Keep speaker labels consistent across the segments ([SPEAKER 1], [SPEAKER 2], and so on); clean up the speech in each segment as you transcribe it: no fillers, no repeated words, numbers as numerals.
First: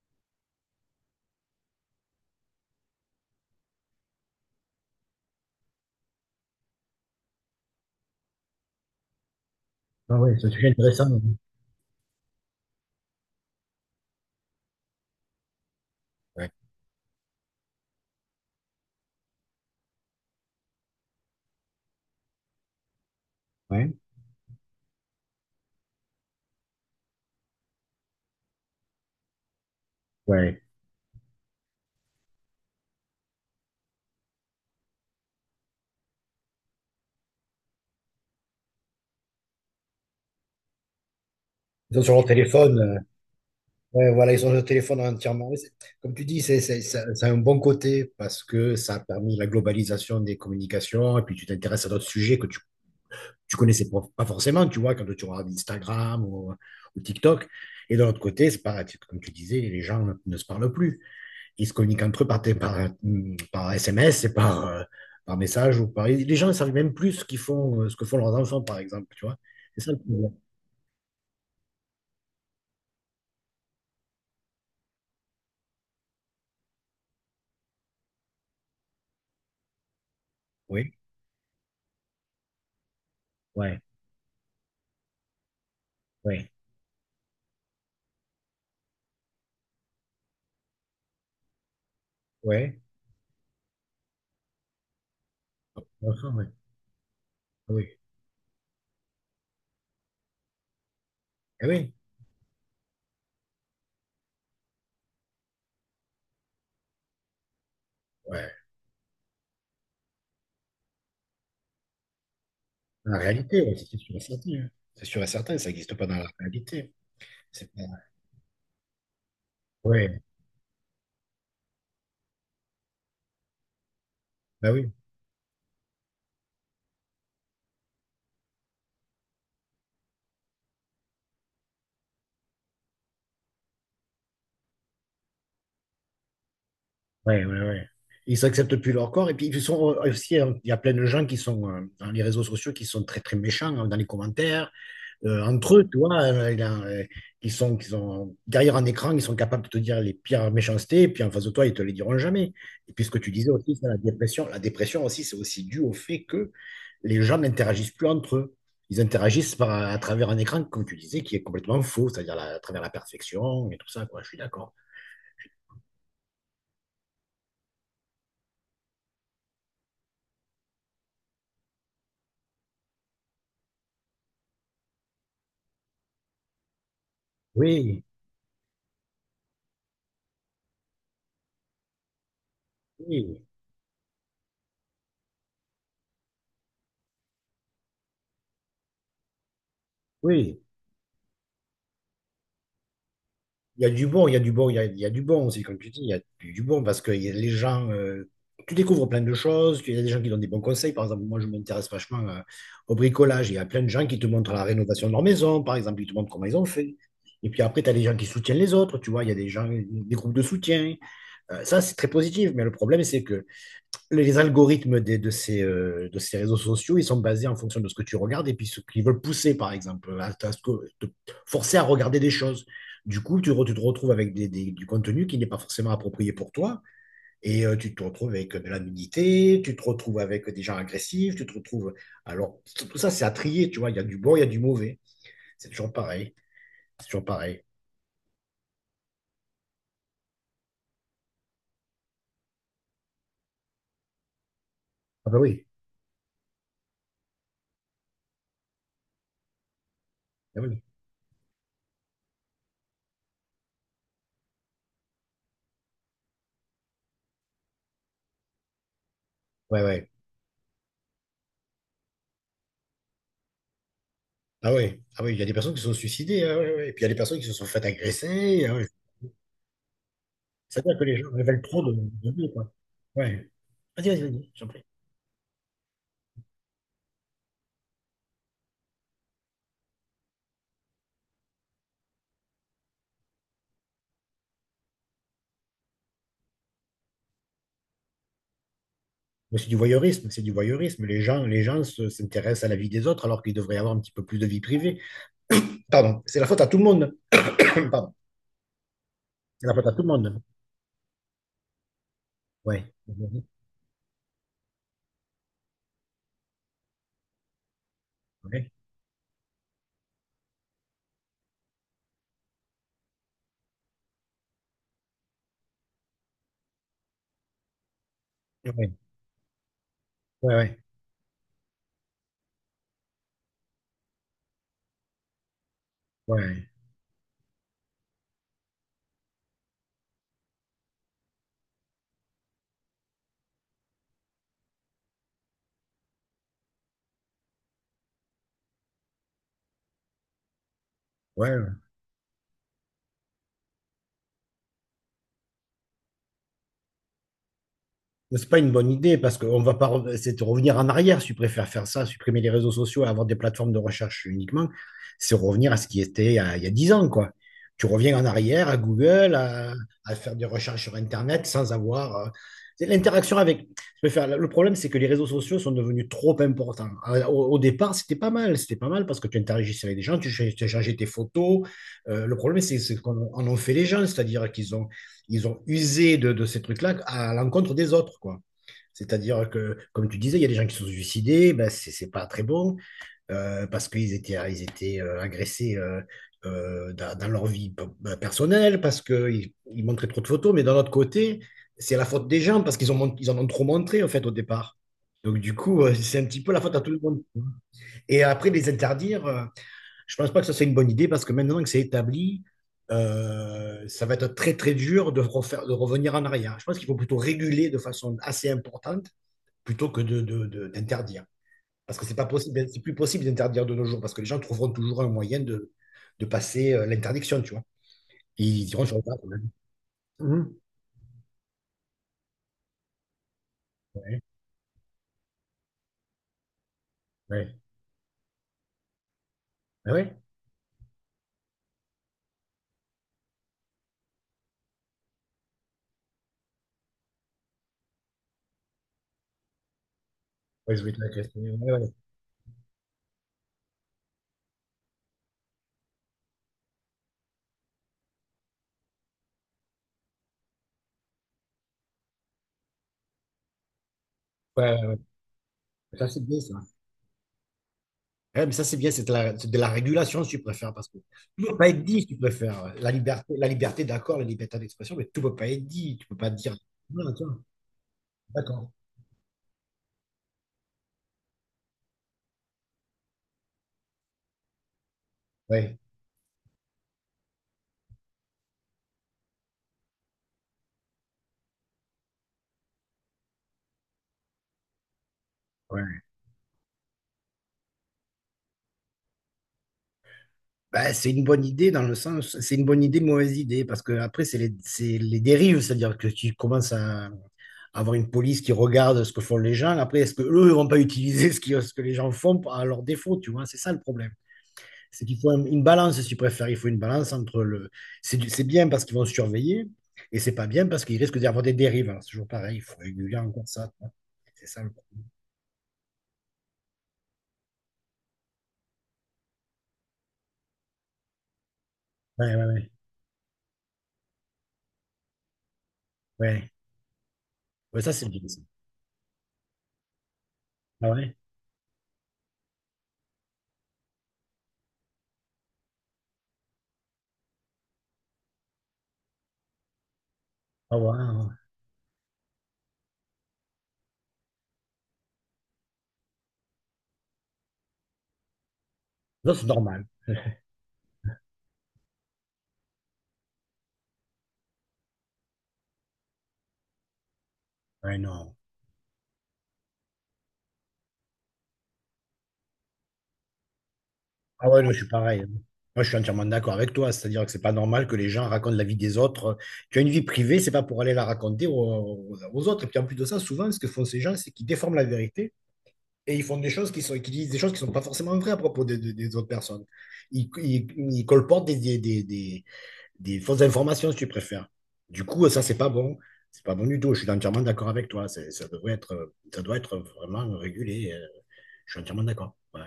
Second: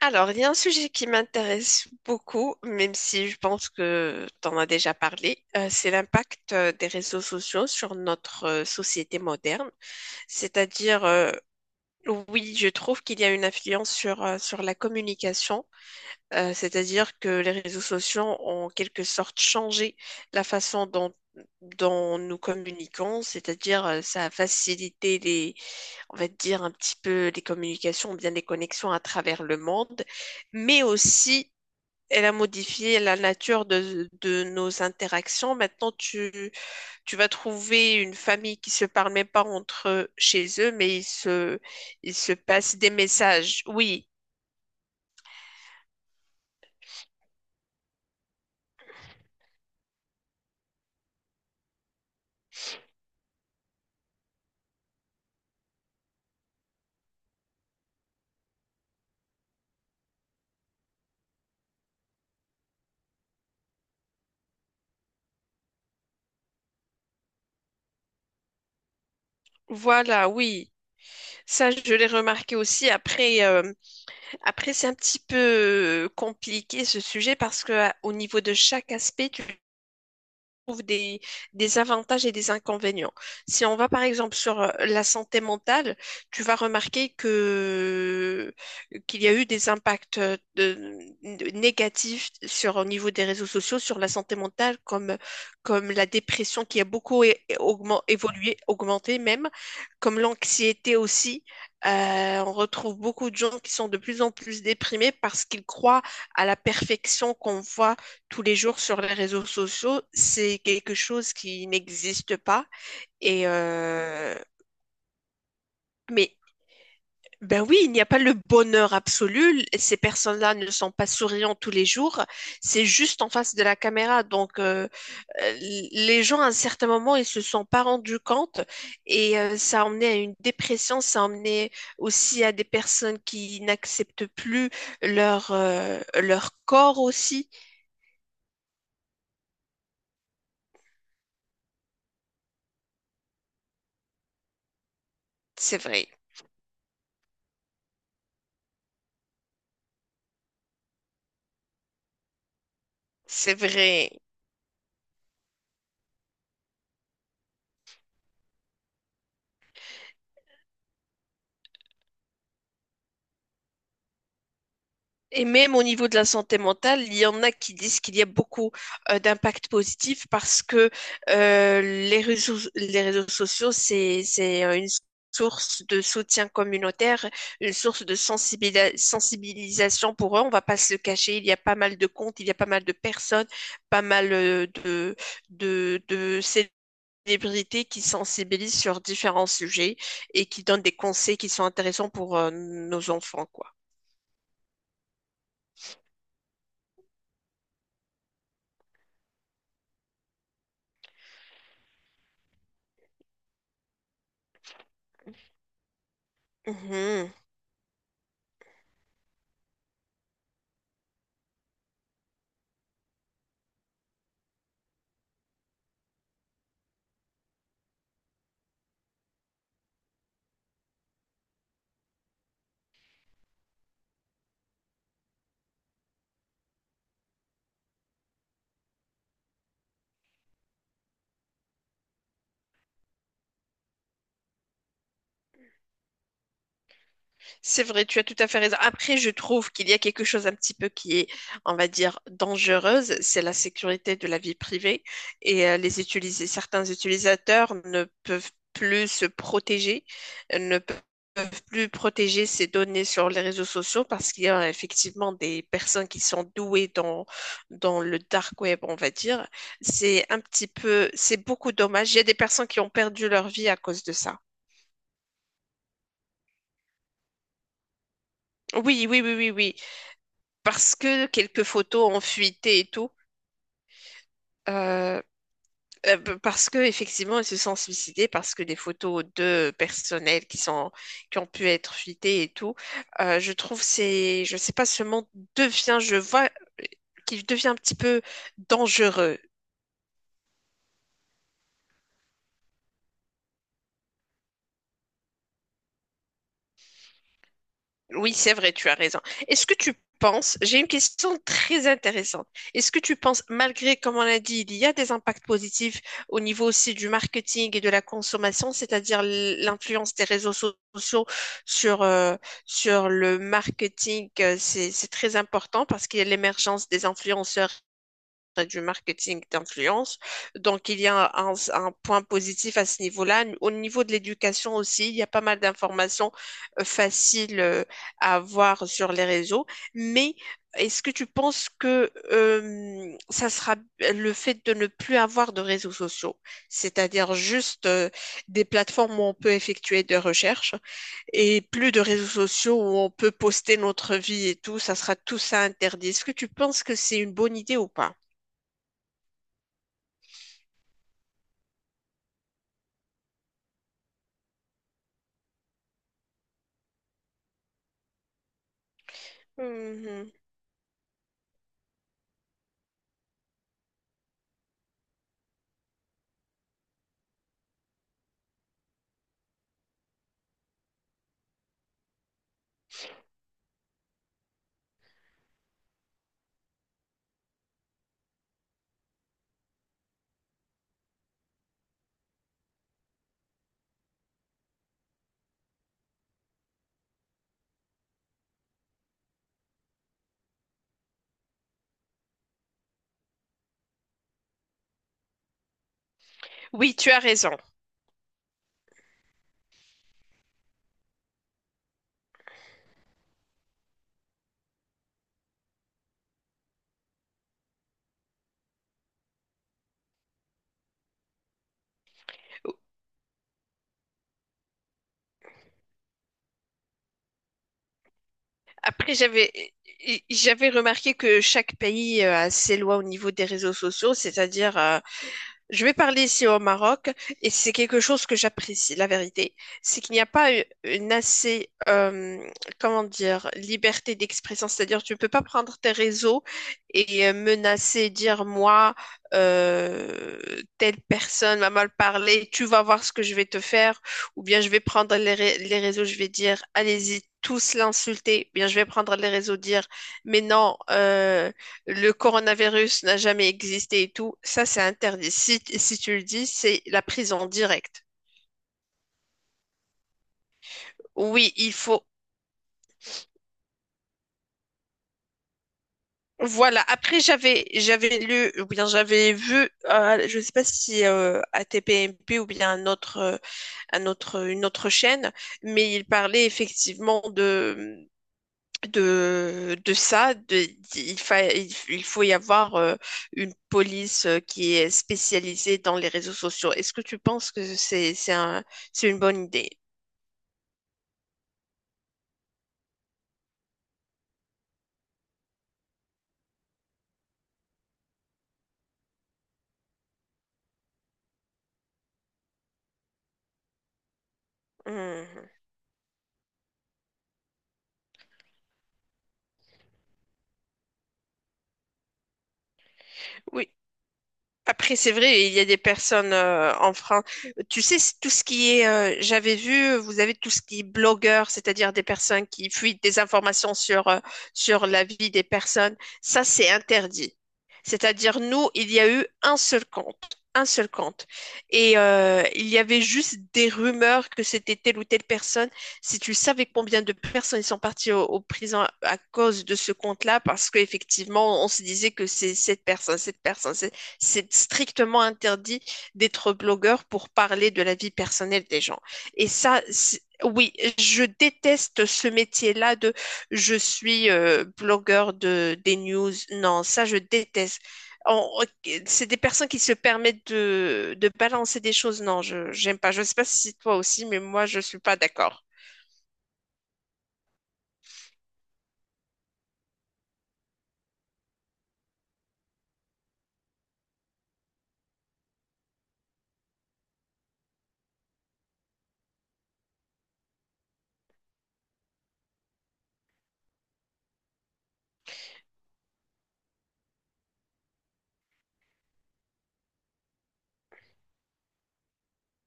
[SPEAKER 1] Alors, il y a un sujet qui m'intéresse beaucoup, même si je pense que tu en as déjà parlé, c'est l'impact des réseaux sociaux sur notre société moderne.
[SPEAKER 2] Ah ouais, c'est un sujet
[SPEAKER 1] C'est-à-dire,
[SPEAKER 2] intéressant, hein.
[SPEAKER 1] oui, je trouve qu'il y a une influence sur, sur la communication, c'est-à-dire que les réseaux sociaux ont en quelque sorte changé la façon dont, dont nous communiquons, c'est-à-dire
[SPEAKER 2] Ouais.
[SPEAKER 1] ça a facilité les, on va dire un petit peu les communications, ou bien les connexions à travers le monde,
[SPEAKER 2] Ouais.
[SPEAKER 1] mais aussi elle a modifié la nature de nos interactions. Maintenant, tu vas trouver une famille qui se parle même pas entre eux chez eux, mais
[SPEAKER 2] Ils sont sur
[SPEAKER 1] ils
[SPEAKER 2] leur
[SPEAKER 1] se passent
[SPEAKER 2] téléphone.
[SPEAKER 1] des messages. Oui,
[SPEAKER 2] Ouais, voilà, ils sont sur leur téléphone entièrement. Comme tu dis, ça a un bon côté parce que ça a permis la globalisation des communications, et puis tu t'intéresses à d'autres sujets que tu connaissais pas forcément, tu vois, quand tu regardes Instagram ou TikTok. Et de l'autre côté, c'est pareil, comme tu disais, les gens ne se parlent plus. Ils se communiquent entre eux par SMS et par message ou par... Les gens ne savent même plus ce qu'ils font, ce que font leurs enfants, par exemple, tu vois. C'est ça le
[SPEAKER 1] voilà,
[SPEAKER 2] problème.
[SPEAKER 1] oui. Ça, je l'ai remarqué aussi. Après, après c'est un petit peu compliqué ce sujet parce que au niveau de chaque aspect, tu trouve
[SPEAKER 2] Oui.
[SPEAKER 1] des avantages et des inconvénients. Si on
[SPEAKER 2] Ouais,
[SPEAKER 1] va par exemple sur la santé mentale, tu
[SPEAKER 2] ouais,
[SPEAKER 1] vas remarquer que qu'il y a eu des impacts négatifs sur
[SPEAKER 2] ouais.
[SPEAKER 1] au niveau des réseaux sociaux sur la santé mentale, comme la
[SPEAKER 2] Enfin, ouais.
[SPEAKER 1] dépression qui a beaucoup
[SPEAKER 2] Ah oui,
[SPEAKER 1] évolué, augmenté même, comme l'anxiété aussi.
[SPEAKER 2] eh oui,
[SPEAKER 1] On retrouve beaucoup de gens qui sont de plus en plus déprimés parce qu'ils croient à la perfection qu'on voit tous
[SPEAKER 2] ouais.
[SPEAKER 1] les jours sur les réseaux sociaux, c'est quelque chose qui n'existe pas.
[SPEAKER 2] Dans la
[SPEAKER 1] Et
[SPEAKER 2] réalité, ouais, c'est sûr et
[SPEAKER 1] euh,
[SPEAKER 2] certain, hein. C'est sûr et certain, ça n'existe pas dans la
[SPEAKER 1] mais
[SPEAKER 2] réalité.
[SPEAKER 1] ben
[SPEAKER 2] C'est
[SPEAKER 1] oui,
[SPEAKER 2] pas...
[SPEAKER 1] il n'y a pas le bonheur absolu. Ces
[SPEAKER 2] Ouais,
[SPEAKER 1] personnes-là ne sont pas souriantes tous les jours. C'est juste en face de la caméra. Donc,
[SPEAKER 2] bah oui,
[SPEAKER 1] euh, les gens, à un certain moment, ils se sont pas rendus compte. Ça a emmené à une dépression. Ça a emmené aussi à des personnes qui n'acceptent plus leur, leur corps
[SPEAKER 2] ouais,
[SPEAKER 1] aussi.
[SPEAKER 2] ouais, ouais. Ils acceptent plus leur corps, et puis ils sont aussi, hein, il y a plein de gens qui sont dans les réseaux sociaux qui sont très très méchants, hein, dans les commentaires. Entre
[SPEAKER 1] C'est
[SPEAKER 2] eux, tu
[SPEAKER 1] vrai.
[SPEAKER 2] vois, ils sont derrière un écran, ils sont capables de te dire les pires méchancetés, et puis en face de toi, ils te les diront jamais. Et puis ce que tu disais
[SPEAKER 1] C'est
[SPEAKER 2] aussi, c'est la
[SPEAKER 1] vrai.
[SPEAKER 2] dépression. La dépression aussi, c'est aussi dû au fait que les gens n'interagissent plus entre eux. Ils interagissent à travers un écran, comme tu disais, qui est complètement faux, c'est-à-dire à travers la perfection et tout ça, quoi. Je suis d'accord.
[SPEAKER 1] Et même au niveau de la santé mentale, il y en a qui disent qu'il y a beaucoup d'impact positif parce que les réseaux sociaux, c'est une source de soutien communautaire, une
[SPEAKER 2] Oui,
[SPEAKER 1] source de sensibilisation pour eux. On va pas se le cacher, il y a pas mal de comptes, il y a pas mal de
[SPEAKER 2] oui,
[SPEAKER 1] personnes, pas mal de célébrités qui sensibilisent sur différents sujets et
[SPEAKER 2] oui.
[SPEAKER 1] qui donnent des conseils qui sont intéressants pour nos enfants, quoi.
[SPEAKER 2] Il y a du bon, il y a du bon, il y a du bon aussi, comme tu dis, il y a du bon parce que il y a les gens, tu découvres plein de choses, il y a des gens qui donnent des bons conseils. Par exemple, moi, je m'intéresse vachement au bricolage. Il y a plein de gens qui te montrent la rénovation de leur maison, par exemple, ils te montrent comment ils ont fait.
[SPEAKER 1] Uh-huh.
[SPEAKER 2] Et puis après, tu as des gens qui soutiennent les autres, tu vois, il y a des gens, des groupes de soutien. Ça, c'est très positif, mais le problème, c'est que les algorithmes de ces réseaux sociaux, ils sont basés en fonction de ce que tu regardes, et puis ce qu'ils veulent pousser, par exemple, te forcer à regarder des choses. Du coup, tu te retrouves avec du contenu qui n'est pas forcément approprié pour toi, et tu te retrouves avec de la nudité, tu te retrouves avec des gens agressifs, tu te retrouves... Alors, tout tout ça, c'est à trier, tu vois, il y a du bon, il y a du mauvais. C'est toujours pareil, c'est toujours pareil.
[SPEAKER 1] C'est vrai, tu as tout à fait raison. Après, je trouve qu'il y a quelque chose un petit peu qui est, on va dire, dangereuse, c'est la sécurité de la vie privée
[SPEAKER 2] Ah bah oui,
[SPEAKER 1] et certains utilisateurs ne peuvent plus se protéger,
[SPEAKER 2] ah
[SPEAKER 1] ne
[SPEAKER 2] oui,
[SPEAKER 1] pe- peuvent plus protéger ces données sur les réseaux sociaux parce qu'il y a effectivement des personnes qui sont douées dans, dans le dark web, on va dire.
[SPEAKER 2] ouais, ouais.
[SPEAKER 1] C'est un petit peu, c'est beaucoup dommage. Il y a des personnes qui ont perdu leur vie à cause de ça.
[SPEAKER 2] Ah oui, ah oui, il y a des personnes qui se sont suicidées, ah ouais, ouais. Ouais. Et puis il y a des personnes qui se sont faites agresser, ah ouais.
[SPEAKER 1] Oui, oui, oui, oui, oui. Parce
[SPEAKER 2] C'est-à-dire que les
[SPEAKER 1] que
[SPEAKER 2] gens révèlent
[SPEAKER 1] quelques
[SPEAKER 2] trop
[SPEAKER 1] photos ont
[SPEAKER 2] de nous, quoi.
[SPEAKER 1] fuité et tout,
[SPEAKER 2] Ouais. Vas-y, vas-y, vas-y, j'en prie.
[SPEAKER 1] euh, parce que effectivement, ils se sont suicidés, parce que des photos de personnel qui sont, qui ont pu être fuitées et tout, je trouve c'est, je sais pas, ce monde devient, je vois qu'il devient un petit peu dangereux.
[SPEAKER 2] Mais c'est du voyeurisme, c'est du voyeurisme. Les gens s'intéressent à la vie des autres, alors qu'ils devraient avoir un petit peu plus de vie privée. Pardon, c'est la faute à tout le monde. Pardon,
[SPEAKER 1] Oui, c'est vrai, tu as raison.
[SPEAKER 2] c'est
[SPEAKER 1] Est-ce
[SPEAKER 2] la
[SPEAKER 1] que
[SPEAKER 2] faute à
[SPEAKER 1] tu
[SPEAKER 2] tout le monde.
[SPEAKER 1] penses, j'ai une question très intéressante.
[SPEAKER 2] Ouais.
[SPEAKER 1] Est-ce que tu penses, malgré, comme on l'a dit, il y a des impacts positifs au niveau aussi du marketing et de la
[SPEAKER 2] Ouais.
[SPEAKER 1] consommation, c'est-à-dire l'influence des sociaux sur, sur le marketing, c'est très important parce qu'il y a l'émergence des influenceurs du
[SPEAKER 2] Ouais.
[SPEAKER 1] marketing d'influence.
[SPEAKER 2] Ouais. Ouais.
[SPEAKER 1] Donc, il y a un point positif à ce niveau-là. Au niveau de l'éducation aussi, il y a pas mal d'informations
[SPEAKER 2] Ouais.
[SPEAKER 1] faciles à avoir sur les réseaux. Mais est-ce que tu penses que ça sera le fait de ne plus avoir de réseaux sociaux, c'est-à-dire juste des plateformes où on peut effectuer des recherches et
[SPEAKER 2] Ouais.
[SPEAKER 1] plus de réseaux sociaux où on peut poster notre vie et tout, ça sera tout ça interdit. Est-ce que tu penses que c'est une bonne idée ou pas?
[SPEAKER 2] C'est pas une bonne idée parce qu'on va pas, c'est de revenir en arrière si tu préfères faire ça, supprimer les réseaux sociaux et avoir des plateformes de recherche uniquement, c'est revenir à ce qui était il y a 10 ans, quoi. Tu reviens en arrière à Google, à
[SPEAKER 1] Mhm.
[SPEAKER 2] faire des recherches sur Internet sans avoir c'est l'interaction avec. Le problème, c'est que les réseaux sociaux sont devenus trop importants. Au départ, c'était pas mal parce que tu interagissais avec des gens, tu échangeais tes photos. Le problème, c'est qu'on en ont fait les gens, c'est-à-dire qu'ils ont usé de ces trucs-là à l'encontre des autres, quoi. C'est-à-dire que, comme tu disais, il y a des gens qui sont suicidés, ben c'est pas très bon, parce qu'ils étaient agressés, dans leur vie personnelle, parce qu'ils montraient trop de photos, mais d'un autre côté, c'est la faute des gens parce qu'ils en ont trop montré en fait au départ. Donc du coup, c'est un petit peu la faute à tout
[SPEAKER 1] Oui,
[SPEAKER 2] le
[SPEAKER 1] tu as
[SPEAKER 2] monde.
[SPEAKER 1] raison.
[SPEAKER 2] Et après, les interdire, je pense pas que ça, c'est une bonne idée parce que maintenant que c'est établi, ça va être très, très dur de revenir en arrière. Je pense qu'il faut plutôt réguler de façon assez importante plutôt que d'interdire. Parce que c'est pas possible, c'est plus possible d'interdire de nos jours parce que les gens trouveront toujours un moyen de passer l'interdiction, tu vois. Ils diront sur le
[SPEAKER 1] Après,
[SPEAKER 2] tas. Mhm.
[SPEAKER 1] j'avais remarqué que chaque pays a ses lois au niveau des réseaux sociaux,
[SPEAKER 2] Ouais,
[SPEAKER 1] c'est-à-dire je vais parler ici au Maroc et
[SPEAKER 2] ouais.
[SPEAKER 1] c'est quelque chose que j'apprécie, la vérité.
[SPEAKER 2] Ah
[SPEAKER 1] C'est qu'il
[SPEAKER 2] ouais,
[SPEAKER 1] n'y a pas eu- une assez, comment dire, liberté d'expression. C'est-à-dire, tu ne peux pas prendre tes réseaux et menacer, dire moi, euh,
[SPEAKER 2] ouais, je vais
[SPEAKER 1] telle
[SPEAKER 2] te la question.
[SPEAKER 1] personne m'a
[SPEAKER 2] Ouais,
[SPEAKER 1] mal
[SPEAKER 2] ouais.
[SPEAKER 1] parlé, tu vas voir ce que je vais te faire. Ou bien je vais prendre les, les réseaux, je vais dire allez-y, tous l'insulter. Ou bien je vais prendre les réseaux, dire mais non. Le coronavirus n'a jamais existé et tout, ça
[SPEAKER 2] Ouais,
[SPEAKER 1] c'est
[SPEAKER 2] ouais. Ouais.
[SPEAKER 1] interdit. Si, si
[SPEAKER 2] Ça,
[SPEAKER 1] tu le
[SPEAKER 2] c'est bien,
[SPEAKER 1] dis,
[SPEAKER 2] ça.
[SPEAKER 1] c'est la prison directe.
[SPEAKER 2] Ouais, mais ça, c'est bien, c'est de la régulation, si tu préfères, parce que tout ne
[SPEAKER 1] Oui,
[SPEAKER 2] peut pas
[SPEAKER 1] il
[SPEAKER 2] être dit,
[SPEAKER 1] faut.
[SPEAKER 2] si tu préfères. La liberté, d'accord, la liberté d'expression, mais tout ne peut pas être dit. Tu ne peux pas dire.
[SPEAKER 1] Voilà.
[SPEAKER 2] Voilà,
[SPEAKER 1] Après,
[SPEAKER 2] tiens.
[SPEAKER 1] j'avais lu ou
[SPEAKER 2] D'accord.
[SPEAKER 1] bien j'avais vu, je ne sais pas si ATPMP ou bien un autre, une autre chaîne,
[SPEAKER 2] Ouais.
[SPEAKER 1] mais il parlait effectivement de de ça, de- il fa- il f- il faut y avoir une police qui est spécialisée dans
[SPEAKER 2] Ouais.
[SPEAKER 1] les réseaux sociaux. Est-ce que tu penses que c'est un- c'est une bonne idée?
[SPEAKER 2] Bah, c'est une bonne idée dans le sens, c'est une bonne idée, mauvaise idée, parce que après, c'est les dérives, c'est-à-dire que tu commences à avoir une police qui regarde ce que font les gens. Après, est-ce que eux ne vont pas utiliser ce que les gens font à leur défaut, tu vois? C'est ça le problème. C'est qu'il faut
[SPEAKER 1] Hmm.
[SPEAKER 2] une balance, si tu préfères. Il faut une balance entre le. C'est bien parce qu'ils vont surveiller, et c'est pas bien parce qu'ils risquent d'y avoir des dérives. Alors, c'est toujours pareil, il faut réguler encore ça.
[SPEAKER 1] Oui.
[SPEAKER 2] tu vois. C'est ça le
[SPEAKER 1] Après,
[SPEAKER 2] problème.
[SPEAKER 1] c'est vrai, il y a des personnes en France. Tu sais, c'est tout ce qui est, j'avais vu, vous avez tout ce qui est blogueur, c'est-à-dire des
[SPEAKER 2] Ouais, ouais,
[SPEAKER 1] personnes qui
[SPEAKER 2] ouais.
[SPEAKER 1] fuient des informations sur, sur la vie des personnes. Ça,
[SPEAKER 2] Ouais,
[SPEAKER 1] c'est interdit.
[SPEAKER 2] ouais, ça, c'est bien, ça.
[SPEAKER 1] C'est-à-dire, nous, il y a eu un seul compte, un
[SPEAKER 2] Ah
[SPEAKER 1] seul
[SPEAKER 2] ouais?
[SPEAKER 1] compte. Et il y avait juste des rumeurs que c'était telle ou telle personne. Si tu savais combien de personnes ils sont parties au, au prison à cause de ce compte-là, parce
[SPEAKER 2] Ah ouais, ah ouais.
[SPEAKER 1] qu'effectivement, on se disait que c'est cette personne, cette personne. C'est strictement interdit d'être blogueur pour parler de la vie personnelle des gens.
[SPEAKER 2] Non, c'est
[SPEAKER 1] Et ça,
[SPEAKER 2] normal.
[SPEAKER 1] oui, je déteste ce métier-là de je suis blogueur de des news. Non, ça, je déteste.
[SPEAKER 2] Ouais, non.
[SPEAKER 1] On- c'est des personnes qui se permettent de balancer des choses. Non, je j'aime pas. Je ne sais pas si toi aussi, mais
[SPEAKER 2] Ah ouais,
[SPEAKER 1] moi,
[SPEAKER 2] non, je
[SPEAKER 1] je
[SPEAKER 2] suis
[SPEAKER 1] suis pas
[SPEAKER 2] pareil, hein.
[SPEAKER 1] d'accord.
[SPEAKER 2] Moi, je suis entièrement d'accord avec toi. C'est-à-dire que c'est pas normal que les gens racontent la vie des autres. Tu as une vie privée, c'est pas pour aller la raconter aux autres. Et puis en plus de ça, souvent, ce que font ces gens, c'est qu'ils déforment la vérité. Et ils font des choses qui disent des choses qui sont pas forcément vraies à propos des autres personnes. Ils colportent des fausses informations, si tu préfères. Du coup, ça, c'est pas bon. C'est pas bon du tout. Je suis entièrement d'accord avec toi. Ça doit être vraiment régulé. Je suis entièrement d'accord. Ouais.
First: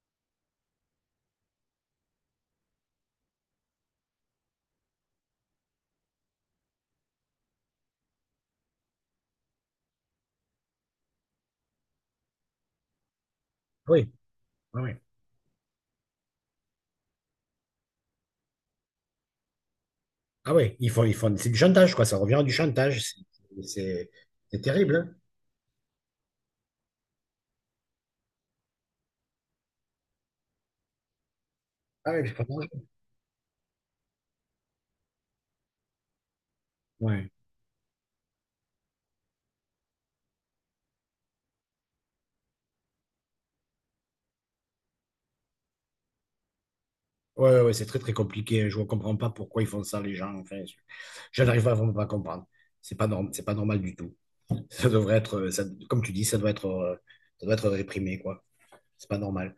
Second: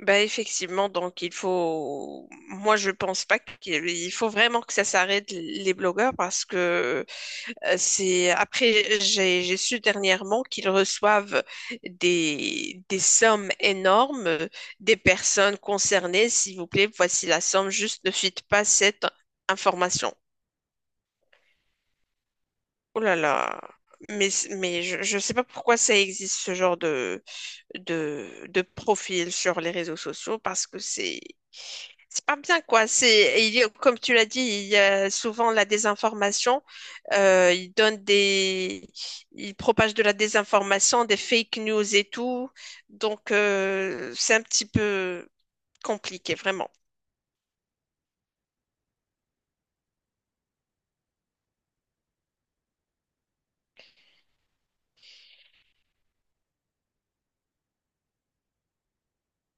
[SPEAKER 1] Bah effectivement, donc il faut, moi je pense pas qu'il il faut vraiment que ça s'arrête les blogueurs parce que euh, c'est après j'ai su dernièrement qu'ils reçoivent des sommes
[SPEAKER 2] Oui,
[SPEAKER 1] énormes
[SPEAKER 2] oui, ah oui.
[SPEAKER 1] des personnes concernées. S'il vous plaît, voici la somme. Juste ne fuite pas cette information.
[SPEAKER 2] Ah oui, ils font, c'est du chantage, quoi. Ça revient à du
[SPEAKER 1] Oh
[SPEAKER 2] chantage.
[SPEAKER 1] là là.
[SPEAKER 2] C'est-
[SPEAKER 1] Mais,
[SPEAKER 2] c'est
[SPEAKER 1] mais
[SPEAKER 2] terrible, hein.
[SPEAKER 1] je ne sais pas pourquoi ça existe ce genre de, de profil sur les réseaux sociaux parce que
[SPEAKER 2] Ah
[SPEAKER 1] c'est
[SPEAKER 2] oui, c'est
[SPEAKER 1] pas
[SPEAKER 2] pas
[SPEAKER 1] bien
[SPEAKER 2] dangereux.
[SPEAKER 1] quoi. C'est il y a- comme tu l'as dit, il y a souvent la désinformation.
[SPEAKER 2] Ouais.
[SPEAKER 1] Ils donnent des ils propagent de la désinformation, des fake news et tout. Donc c'est un petit peu compliqué vraiment.
[SPEAKER 2] Ouais, ouais, ouais, c'est très, très compliqué. Je ne comprends pas pourquoi ils font ça, les gens. Enfin, je n'arrive pas vraiment pas à comprendre. C'est pas normal du tout. Ça devrait être, ça- Comme tu dis, ça doit être réprimé, quoi. C'est pas normal.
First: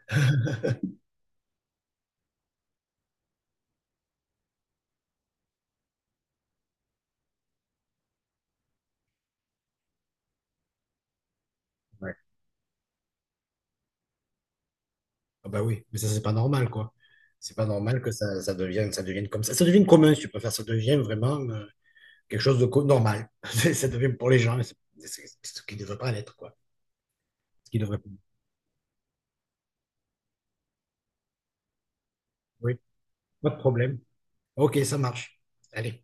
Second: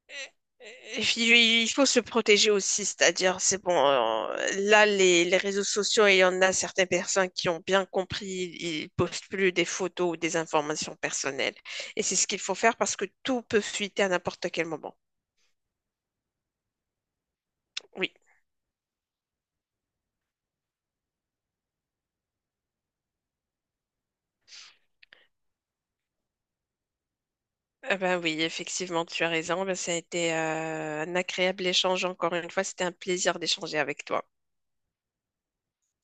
[SPEAKER 1] Et puis, il faut se protéger aussi, c'est-à-dire, c'est bon, là, les réseaux sociaux, il y en a certaines personnes qui ont bien compris, ils postent plus des photos ou des informations personnelles. Et
[SPEAKER 2] Ouais.
[SPEAKER 1] c'est ce qu'il faut faire parce que tout peut fuiter à n'importe quel moment.
[SPEAKER 2] Ah bah oui, mais ça, c'est pas normal, quoi. C'est pas normal que
[SPEAKER 1] Oui,
[SPEAKER 2] ça devienne comme ça. Ça devient commun, si tu préfères. Ça devient vraiment quelque chose de normal. Ça devient pour les gens. C'est ce qui ne devrait pas l'être, quoi. Ce qui
[SPEAKER 1] ah
[SPEAKER 2] devrait pas.
[SPEAKER 1] ben oui, effectivement, tu as raison. Ben, ça a été un agréable échange encore une fois.
[SPEAKER 2] Oui,
[SPEAKER 1] C'était un plaisir
[SPEAKER 2] pas de
[SPEAKER 1] d'échanger
[SPEAKER 2] problème.
[SPEAKER 1] avec toi.
[SPEAKER 2] Ok, ça marche. Allez.